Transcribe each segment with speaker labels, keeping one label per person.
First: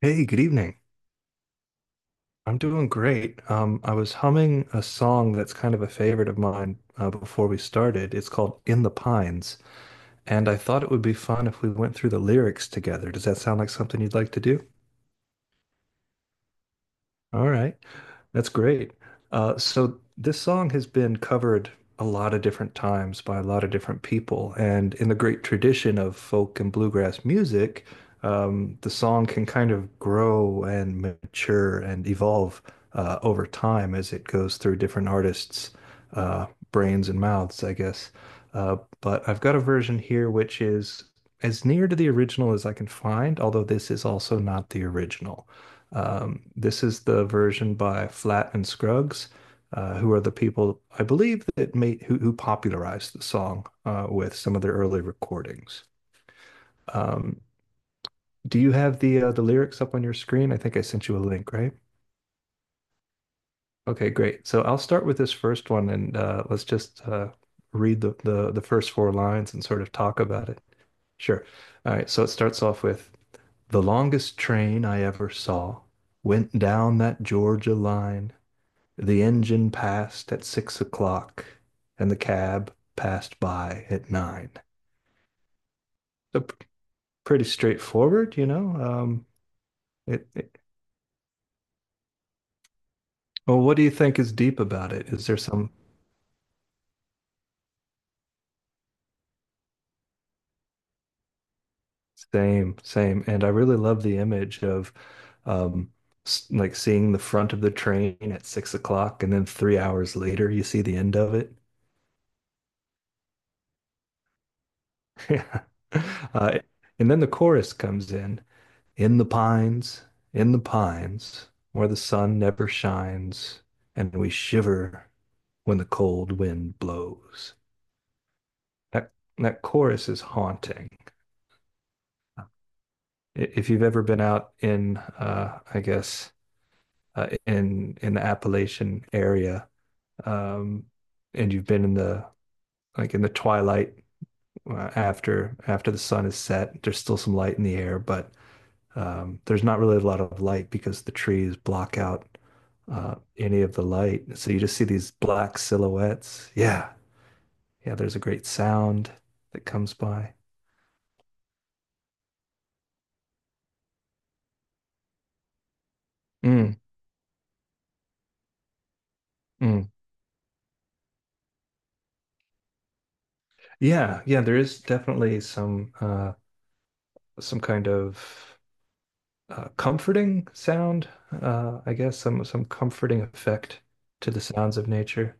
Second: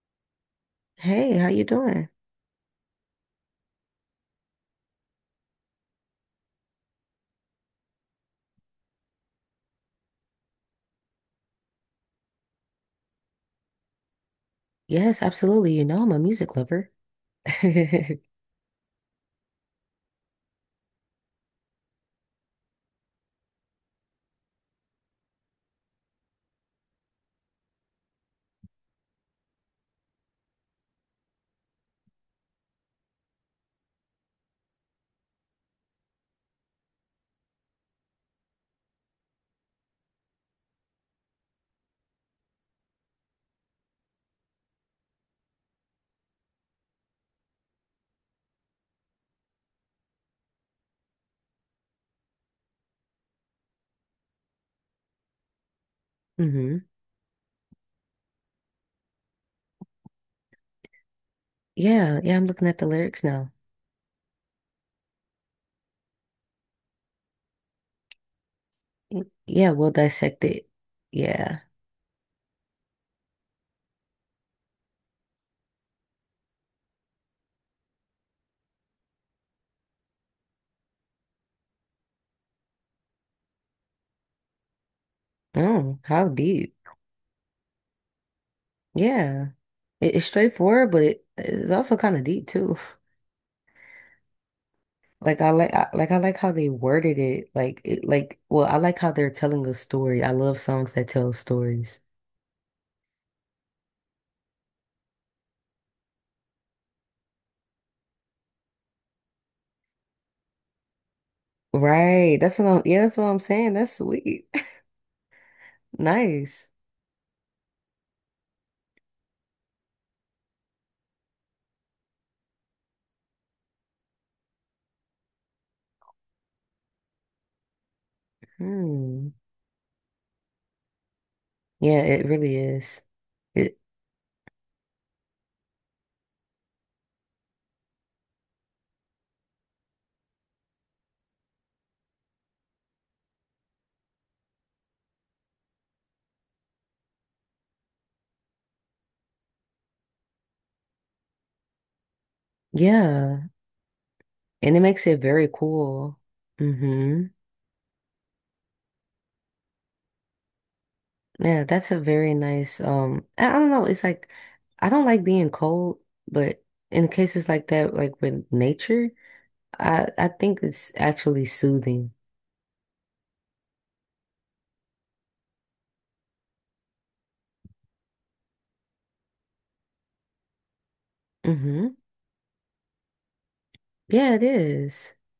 Speaker 1: Hey, good evening.
Speaker 2: Hey, how you doing?
Speaker 1: I'm doing great. I was humming a song that's kind of a favorite of mine before we started. It's called In the Pines, and I thought it would be fun if we went through the lyrics together. Does that sound like something you'd like to do?
Speaker 2: Yes, absolutely. You know I'm a music lover.
Speaker 1: All right. That's great. So this song has been covered a lot of different times by a lot of different people, and in the great tradition of folk and bluegrass music, the song can kind of grow and mature and evolve over time as it goes through different artists' brains and mouths, I guess. But I've got a version here which is as near to the original as I can find, although this is also not the original. This is the version by Flat and Scruggs, who are the people I believe that who popularized the song with some of their early recordings.
Speaker 2: hmm
Speaker 1: Um, do you have the lyrics up on your screen? I think I sent you a link, right?
Speaker 2: Yeah, yeah, I'm looking at the lyrics now.
Speaker 1: Okay, great. So I'll start with this first one, and let's just read the first four
Speaker 2: Y-
Speaker 1: lines and
Speaker 2: Yeah,
Speaker 1: sort
Speaker 2: we'll
Speaker 1: of talk
Speaker 2: dissect
Speaker 1: about it.
Speaker 2: it.
Speaker 1: Sure.
Speaker 2: Yeah.
Speaker 1: All right. So it starts off with the longest train I ever saw went down that Georgia line. The engine passed at 6 o'clock, and the cab passed by at nine.
Speaker 2: Oh, how
Speaker 1: So
Speaker 2: deep.
Speaker 1: pretty straightforward.
Speaker 2: Yeah. It's
Speaker 1: It, it-
Speaker 2: straightforward, but it's also kind of deep too.
Speaker 1: well, what do you think is deep about it? Is there some
Speaker 2: Like how they worded it. I like how they're telling a story. I love songs that tell stories.
Speaker 1: same, same? And I really love the image of um, like seeing the front of the train at 6 o'clock, and then 3 hours later you see the end of it.
Speaker 2: Right. That's what I'm saying. That's sweet.
Speaker 1: Yeah. Uh,
Speaker 2: Nice.
Speaker 1: and then the chorus comes in. In the pines, in the pines, where the sun never shines, and we shiver when the cold wind blows. That
Speaker 2: Hmm.
Speaker 1: that chorus is haunting.
Speaker 2: Yeah, it really is.
Speaker 1: If
Speaker 2: It,
Speaker 1: you've ever been out in, I guess, in the Appalachian area, um, and you've been in the like in the twilight after the sun has set, there's still some light in the air, but there's not really a lot of light because the trees block out
Speaker 2: yeah,
Speaker 1: any of the light. So you
Speaker 2: and
Speaker 1: just
Speaker 2: it
Speaker 1: see
Speaker 2: makes
Speaker 1: these
Speaker 2: it very
Speaker 1: black
Speaker 2: cool.
Speaker 1: silhouettes. Yeah.
Speaker 2: hmm
Speaker 1: Yeah. There's a great sound that comes by.
Speaker 2: Yeah, that's a very nice. I don't know. It's like I don't like being cold, but
Speaker 1: Mm,
Speaker 2: in cases like that, like with nature,
Speaker 1: mm.
Speaker 2: I think it's actually soothing.
Speaker 1: Yeah. Yeah. There is definitely some kind of comforting sound, I
Speaker 2: Hmm
Speaker 1: guess, some comforting effect to
Speaker 2: Yeah,
Speaker 1: the
Speaker 2: it
Speaker 1: sounds of
Speaker 2: is.
Speaker 1: nature.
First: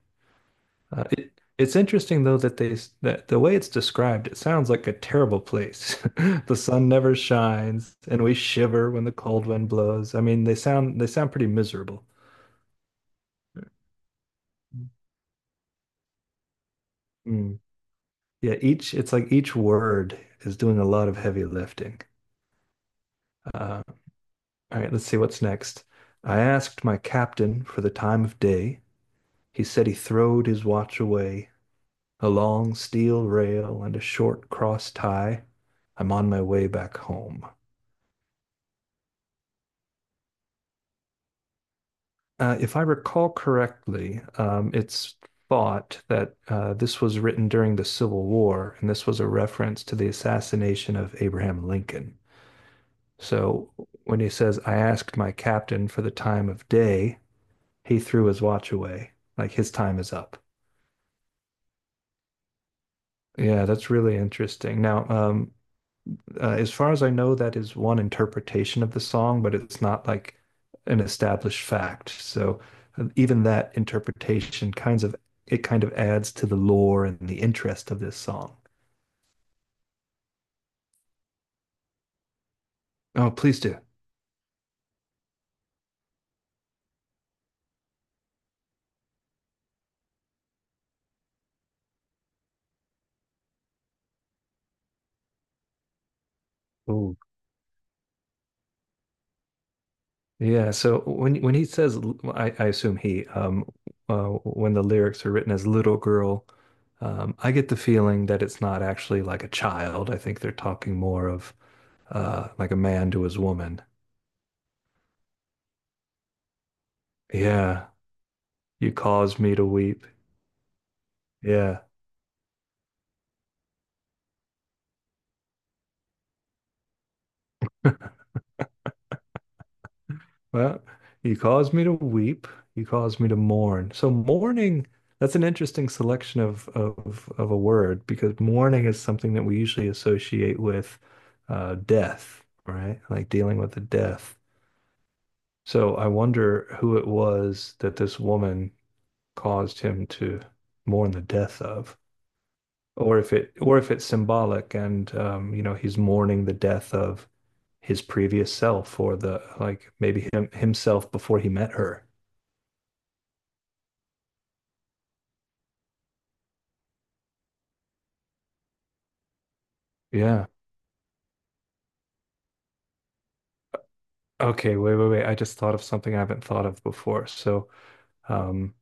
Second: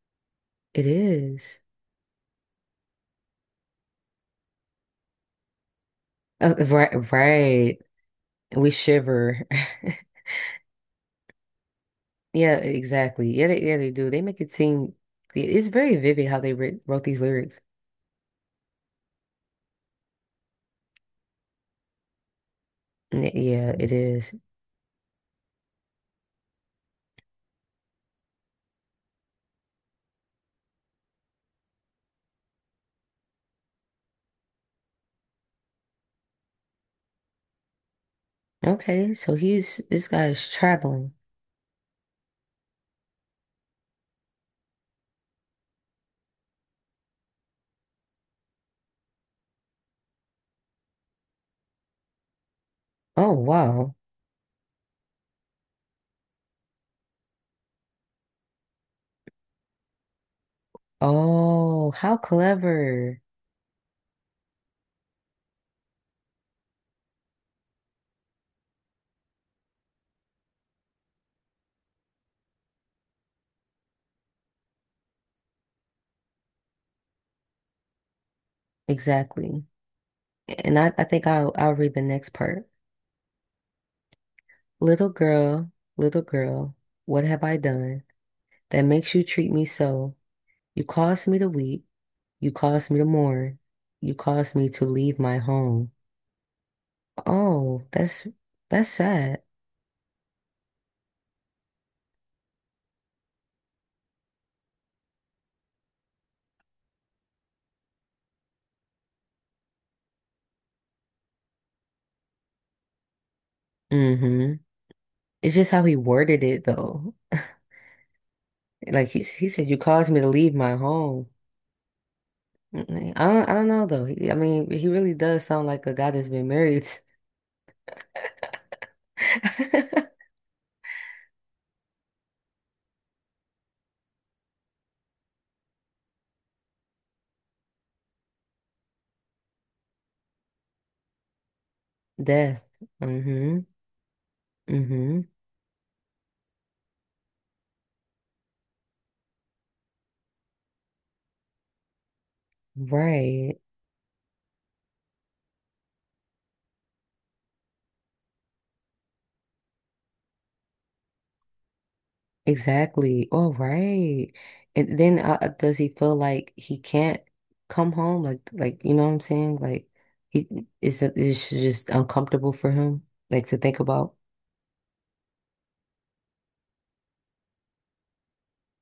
Speaker 2: It
Speaker 1: Uh, it
Speaker 2: is.
Speaker 1: it's interesting though that the way it's described, it sounds like a terrible place. The sun
Speaker 2: Right,
Speaker 1: never
Speaker 2: right.
Speaker 1: shines, and we
Speaker 2: We
Speaker 1: shiver when the cold
Speaker 2: shiver.
Speaker 1: wind blows. I mean, they sound pretty miserable.
Speaker 2: Yeah, exactly. Yeah, they do. They make it seem yeah, it's very vivid how they writ wrote these lyrics.
Speaker 1: Mm. Yeah, each it's like each word is doing a lot of heavy lifting.
Speaker 2: Yeah,
Speaker 1: Uh,
Speaker 2: it is.
Speaker 1: all right, let's see what's next. I asked my captain for the time of day. He said he throwed his watch away, a long steel rail and a short cross tie. I'm on my way back home.
Speaker 2: Okay, so he's this guy's traveling.
Speaker 1: If I recall correctly, it's thought that this was written during the Civil War, and this was a reference to the assassination of Abraham Lincoln.
Speaker 2: Oh,
Speaker 1: So
Speaker 2: wow.
Speaker 1: when he says, I asked my captain for the time of day, he threw his watch away, like his time is up.
Speaker 2: Oh, how clever.
Speaker 1: Yeah, that's really interesting. Now, as far as I know, that is one interpretation of the song, but it's not like an established fact. So even that interpretation kinds of it kind of adds to the lore and the interest of this song.
Speaker 2: Exactly. And I think I'll read the next part.
Speaker 1: Oh, please do.
Speaker 2: Little girl, what have I done that makes you treat me so? You caused me to weep. You caused me to mourn. You caused me to leave my home.
Speaker 1: Ooh.
Speaker 2: Oh, that's sad.
Speaker 1: Yeah, so when he says, I assume when the lyrics are written as little girl, I get the feeling that it's not actually like a child. I think they're talking more of like a man to his woman.
Speaker 2: Mm-hmm. It's just how he worded it though.
Speaker 1: Yeah, you
Speaker 2: Like he
Speaker 1: caused
Speaker 2: he
Speaker 1: me to
Speaker 2: said, you
Speaker 1: weep.
Speaker 2: caused me to leave my home.
Speaker 1: Yeah.
Speaker 2: Mm, I don't know though. I mean, he really does sound like a guy that's been married.
Speaker 1: Well, you caused me to weep. You caused me to mourn. So mourning, that's an interesting selection of a word because mourning is something that we usually associate with death,
Speaker 2: Death.
Speaker 1: right? Like dealing
Speaker 2: Mm-hmm.
Speaker 1: with the death.
Speaker 2: Mm-hmm.
Speaker 1: So I wonder who it was that this woman caused him to mourn the death of, or if it
Speaker 2: Right.
Speaker 1: or if it's symbolic and he's mourning the death of his previous self or the like maybe him himself before he met her.
Speaker 2: Exactly. All right. And then does he feel like he can't come home? Like you know what I'm saying? Like,
Speaker 1: Yeah.
Speaker 2: he is it just uncomfortable for him, like to think about.
Speaker 1: Okay, wait, wait, wait. I just thought of something I haven't thought of before. Um,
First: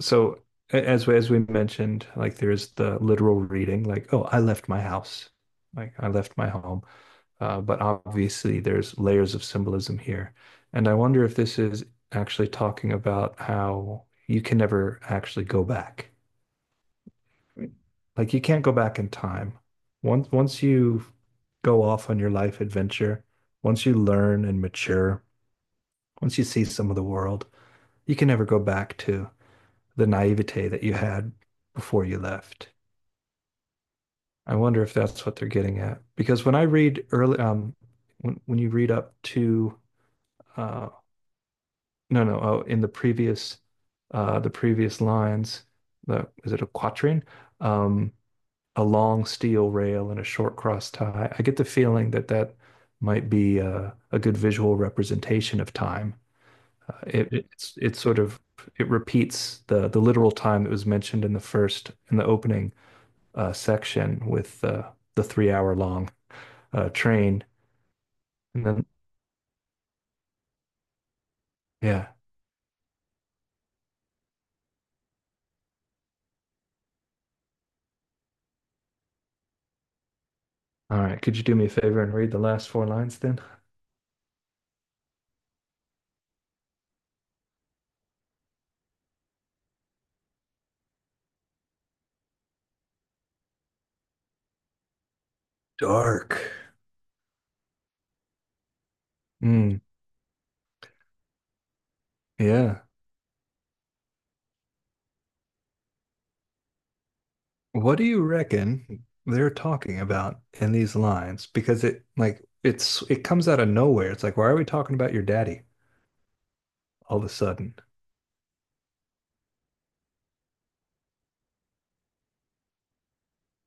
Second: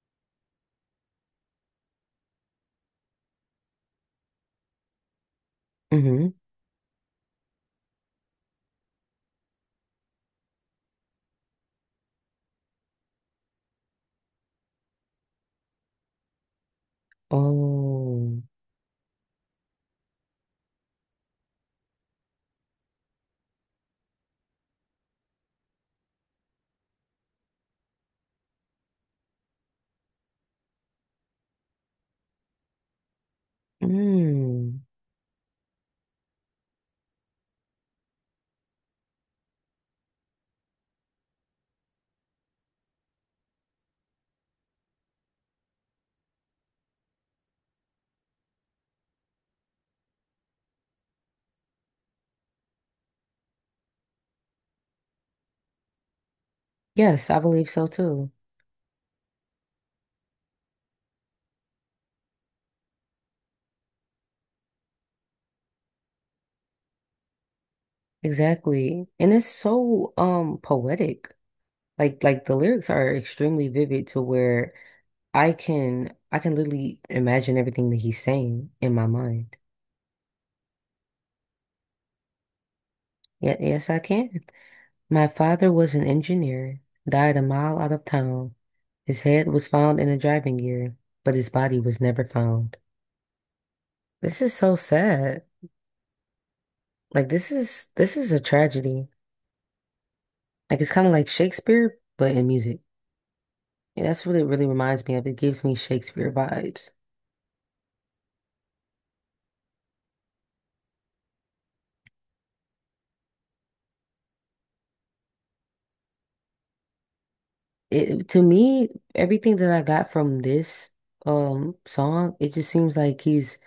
Speaker 1: So as we mentioned, like there is the literal reading, like, oh, I left my house, like I
Speaker 2: Mm-hmm.
Speaker 1: left my home. But obviously there's layers of symbolism here. And I wonder if this is actually talking about how you can never actually go back. Like
Speaker 2: Oh.
Speaker 1: you can't go back in time. Once you go off on your life adventure, once you learn and mature, once you see some of the world, you can never go back to the naivete that you had before you left. I
Speaker 2: Mm.
Speaker 1: wonder if that's what they're getting at. Because when you read up to uh, no no oh in the previous lines, the is it a quatrain? Um, a long steel rail and a short cross tie. I get the feeling that that might be a good visual representation of time. It,
Speaker 2: Yes, I believe so
Speaker 1: it's sort
Speaker 2: too.
Speaker 1: of It repeats the literal time that was mentioned in the opening section with the 3-hour long train. And then,
Speaker 2: Exactly. And it's so poetic.
Speaker 1: yeah.
Speaker 2: Like the lyrics are extremely vivid to where I can literally imagine everything that he's saying in my mind.
Speaker 1: All right. Could you do me a favor and read the last four lines then?
Speaker 2: Yeah, yes, I can. My father was an engineer, died a mile out of town. His head was found in a driving gear, but his body was never found. This is so sad.
Speaker 1: Dark.
Speaker 2: Like this is a tragedy.
Speaker 1: Mm,
Speaker 2: Like it's kind of like Shakespeare, but in music.
Speaker 1: yeah.
Speaker 2: And that's what it really reminds me of. It gives me Shakespeare vibes.
Speaker 1: What do you reckon they're talking about in these lines? Because it like it's it comes out of nowhere. It's like, why are we talking about your daddy all of a sudden?
Speaker 2: It to me, everything that I got from this song, it just seems like he's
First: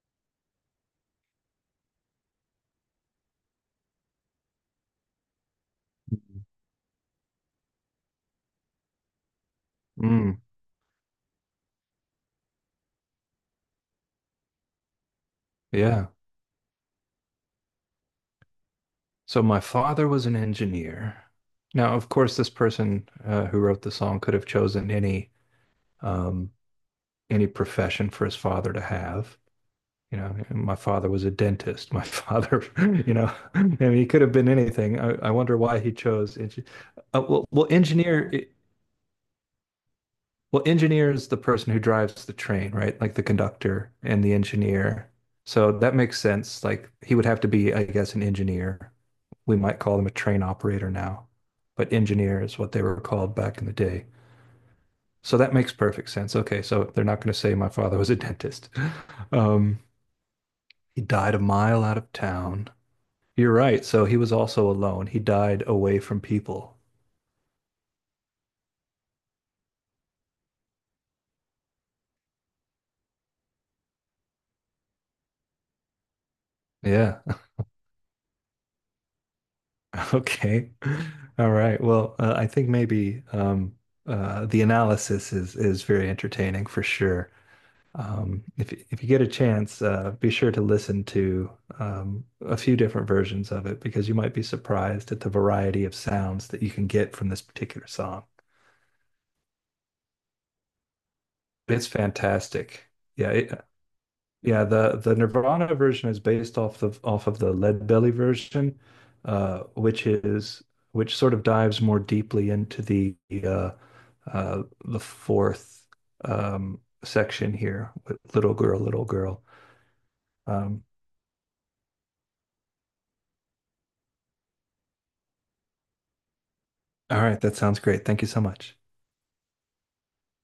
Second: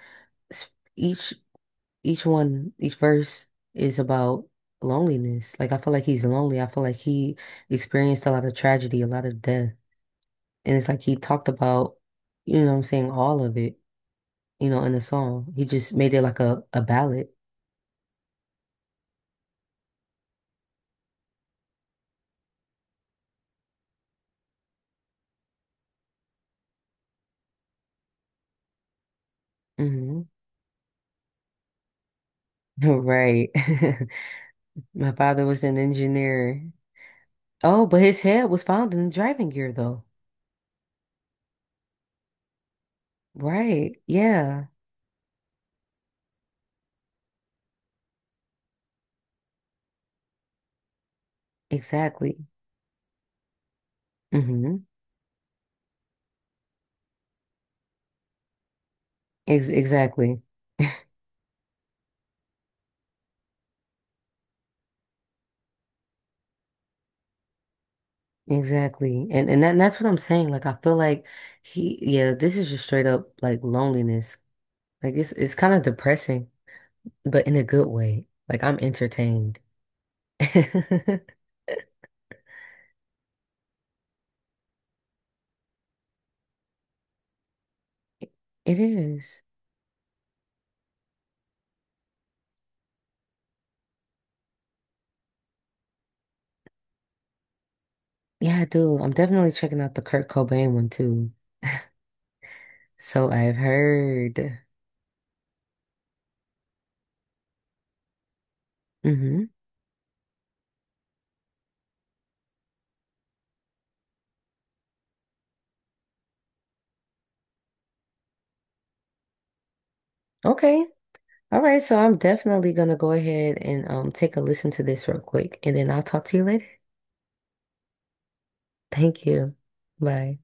Speaker 2: s- each each one, each verse is about loneliness. Like I feel like he's lonely. I feel like he experienced a lot of tragedy, a lot of death.
Speaker 1: Mm,
Speaker 2: And it's like he talked about, you know what I'm saying, all of it, you know, in the song. He just
Speaker 1: yeah.
Speaker 2: made it like a ballad.
Speaker 1: So my father was an engineer. Now, of course, this person who wrote the song could have chosen any um, any profession for his father to have. You
Speaker 2: Hmm
Speaker 1: know, my father was a dentist. My father,
Speaker 2: Right.
Speaker 1: I mean, he could have been anything.
Speaker 2: My
Speaker 1: I
Speaker 2: father
Speaker 1: wonder
Speaker 2: was an
Speaker 1: why he chose. Uh,
Speaker 2: engineer.
Speaker 1: well, well,
Speaker 2: Oh, but his
Speaker 1: engineer. eh,
Speaker 2: head was found in the driving gear though.
Speaker 1: Well, engineer is the person who drives the train, right? Like the conductor
Speaker 2: Right.
Speaker 1: and the
Speaker 2: Yeah.
Speaker 1: engineer. So that makes sense. Like he would have to be, I guess, an engineer. We might call them a train operator now, but
Speaker 2: Exactly.
Speaker 1: engineer is what they were called back in the day.
Speaker 2: hmm
Speaker 1: So that makes perfect sense. Okay, so they're not going to say my father was a dentist.
Speaker 2: Ex
Speaker 1: Um,
Speaker 2: exactly.
Speaker 1: He died a mile out of town. You're right. So he was also alone. He died away from people.
Speaker 2: Exactly. And and that's what I'm saying. Like I feel like he yeah, this is just straight up like loneliness. Like it's kind of depressing,
Speaker 1: Yeah.
Speaker 2: but in a good way. Like I'm entertained.
Speaker 1: Okay. All right. Well, I think maybe the analysis is very entertaining for sure. If
Speaker 2: It
Speaker 1: if you get a
Speaker 2: is.
Speaker 1: chance, be sure to listen to a few different versions of it because you might be surprised at the variety of sounds that you can get from this particular song.
Speaker 2: Yeah, I do. I'm definitely checking out the Kurt Cobain one too.
Speaker 1: It's fantastic.
Speaker 2: So
Speaker 1: Yeah,
Speaker 2: I've
Speaker 1: it,
Speaker 2: heard.
Speaker 1: Yeah, the Nirvana version is based off of the Leadbelly version,
Speaker 2: Hmm
Speaker 1: uh, which is which sort of dives more deeply into uh, the fourth section here with Little Girl, Little Girl. Um,
Speaker 2: Okay. All right, so I'm definitely gonna go ahead and take a listen to this real quick and then I'll talk to you later.
Speaker 1: all right, that sounds great. Thank you so much.
Speaker 2: Thank you. Bye.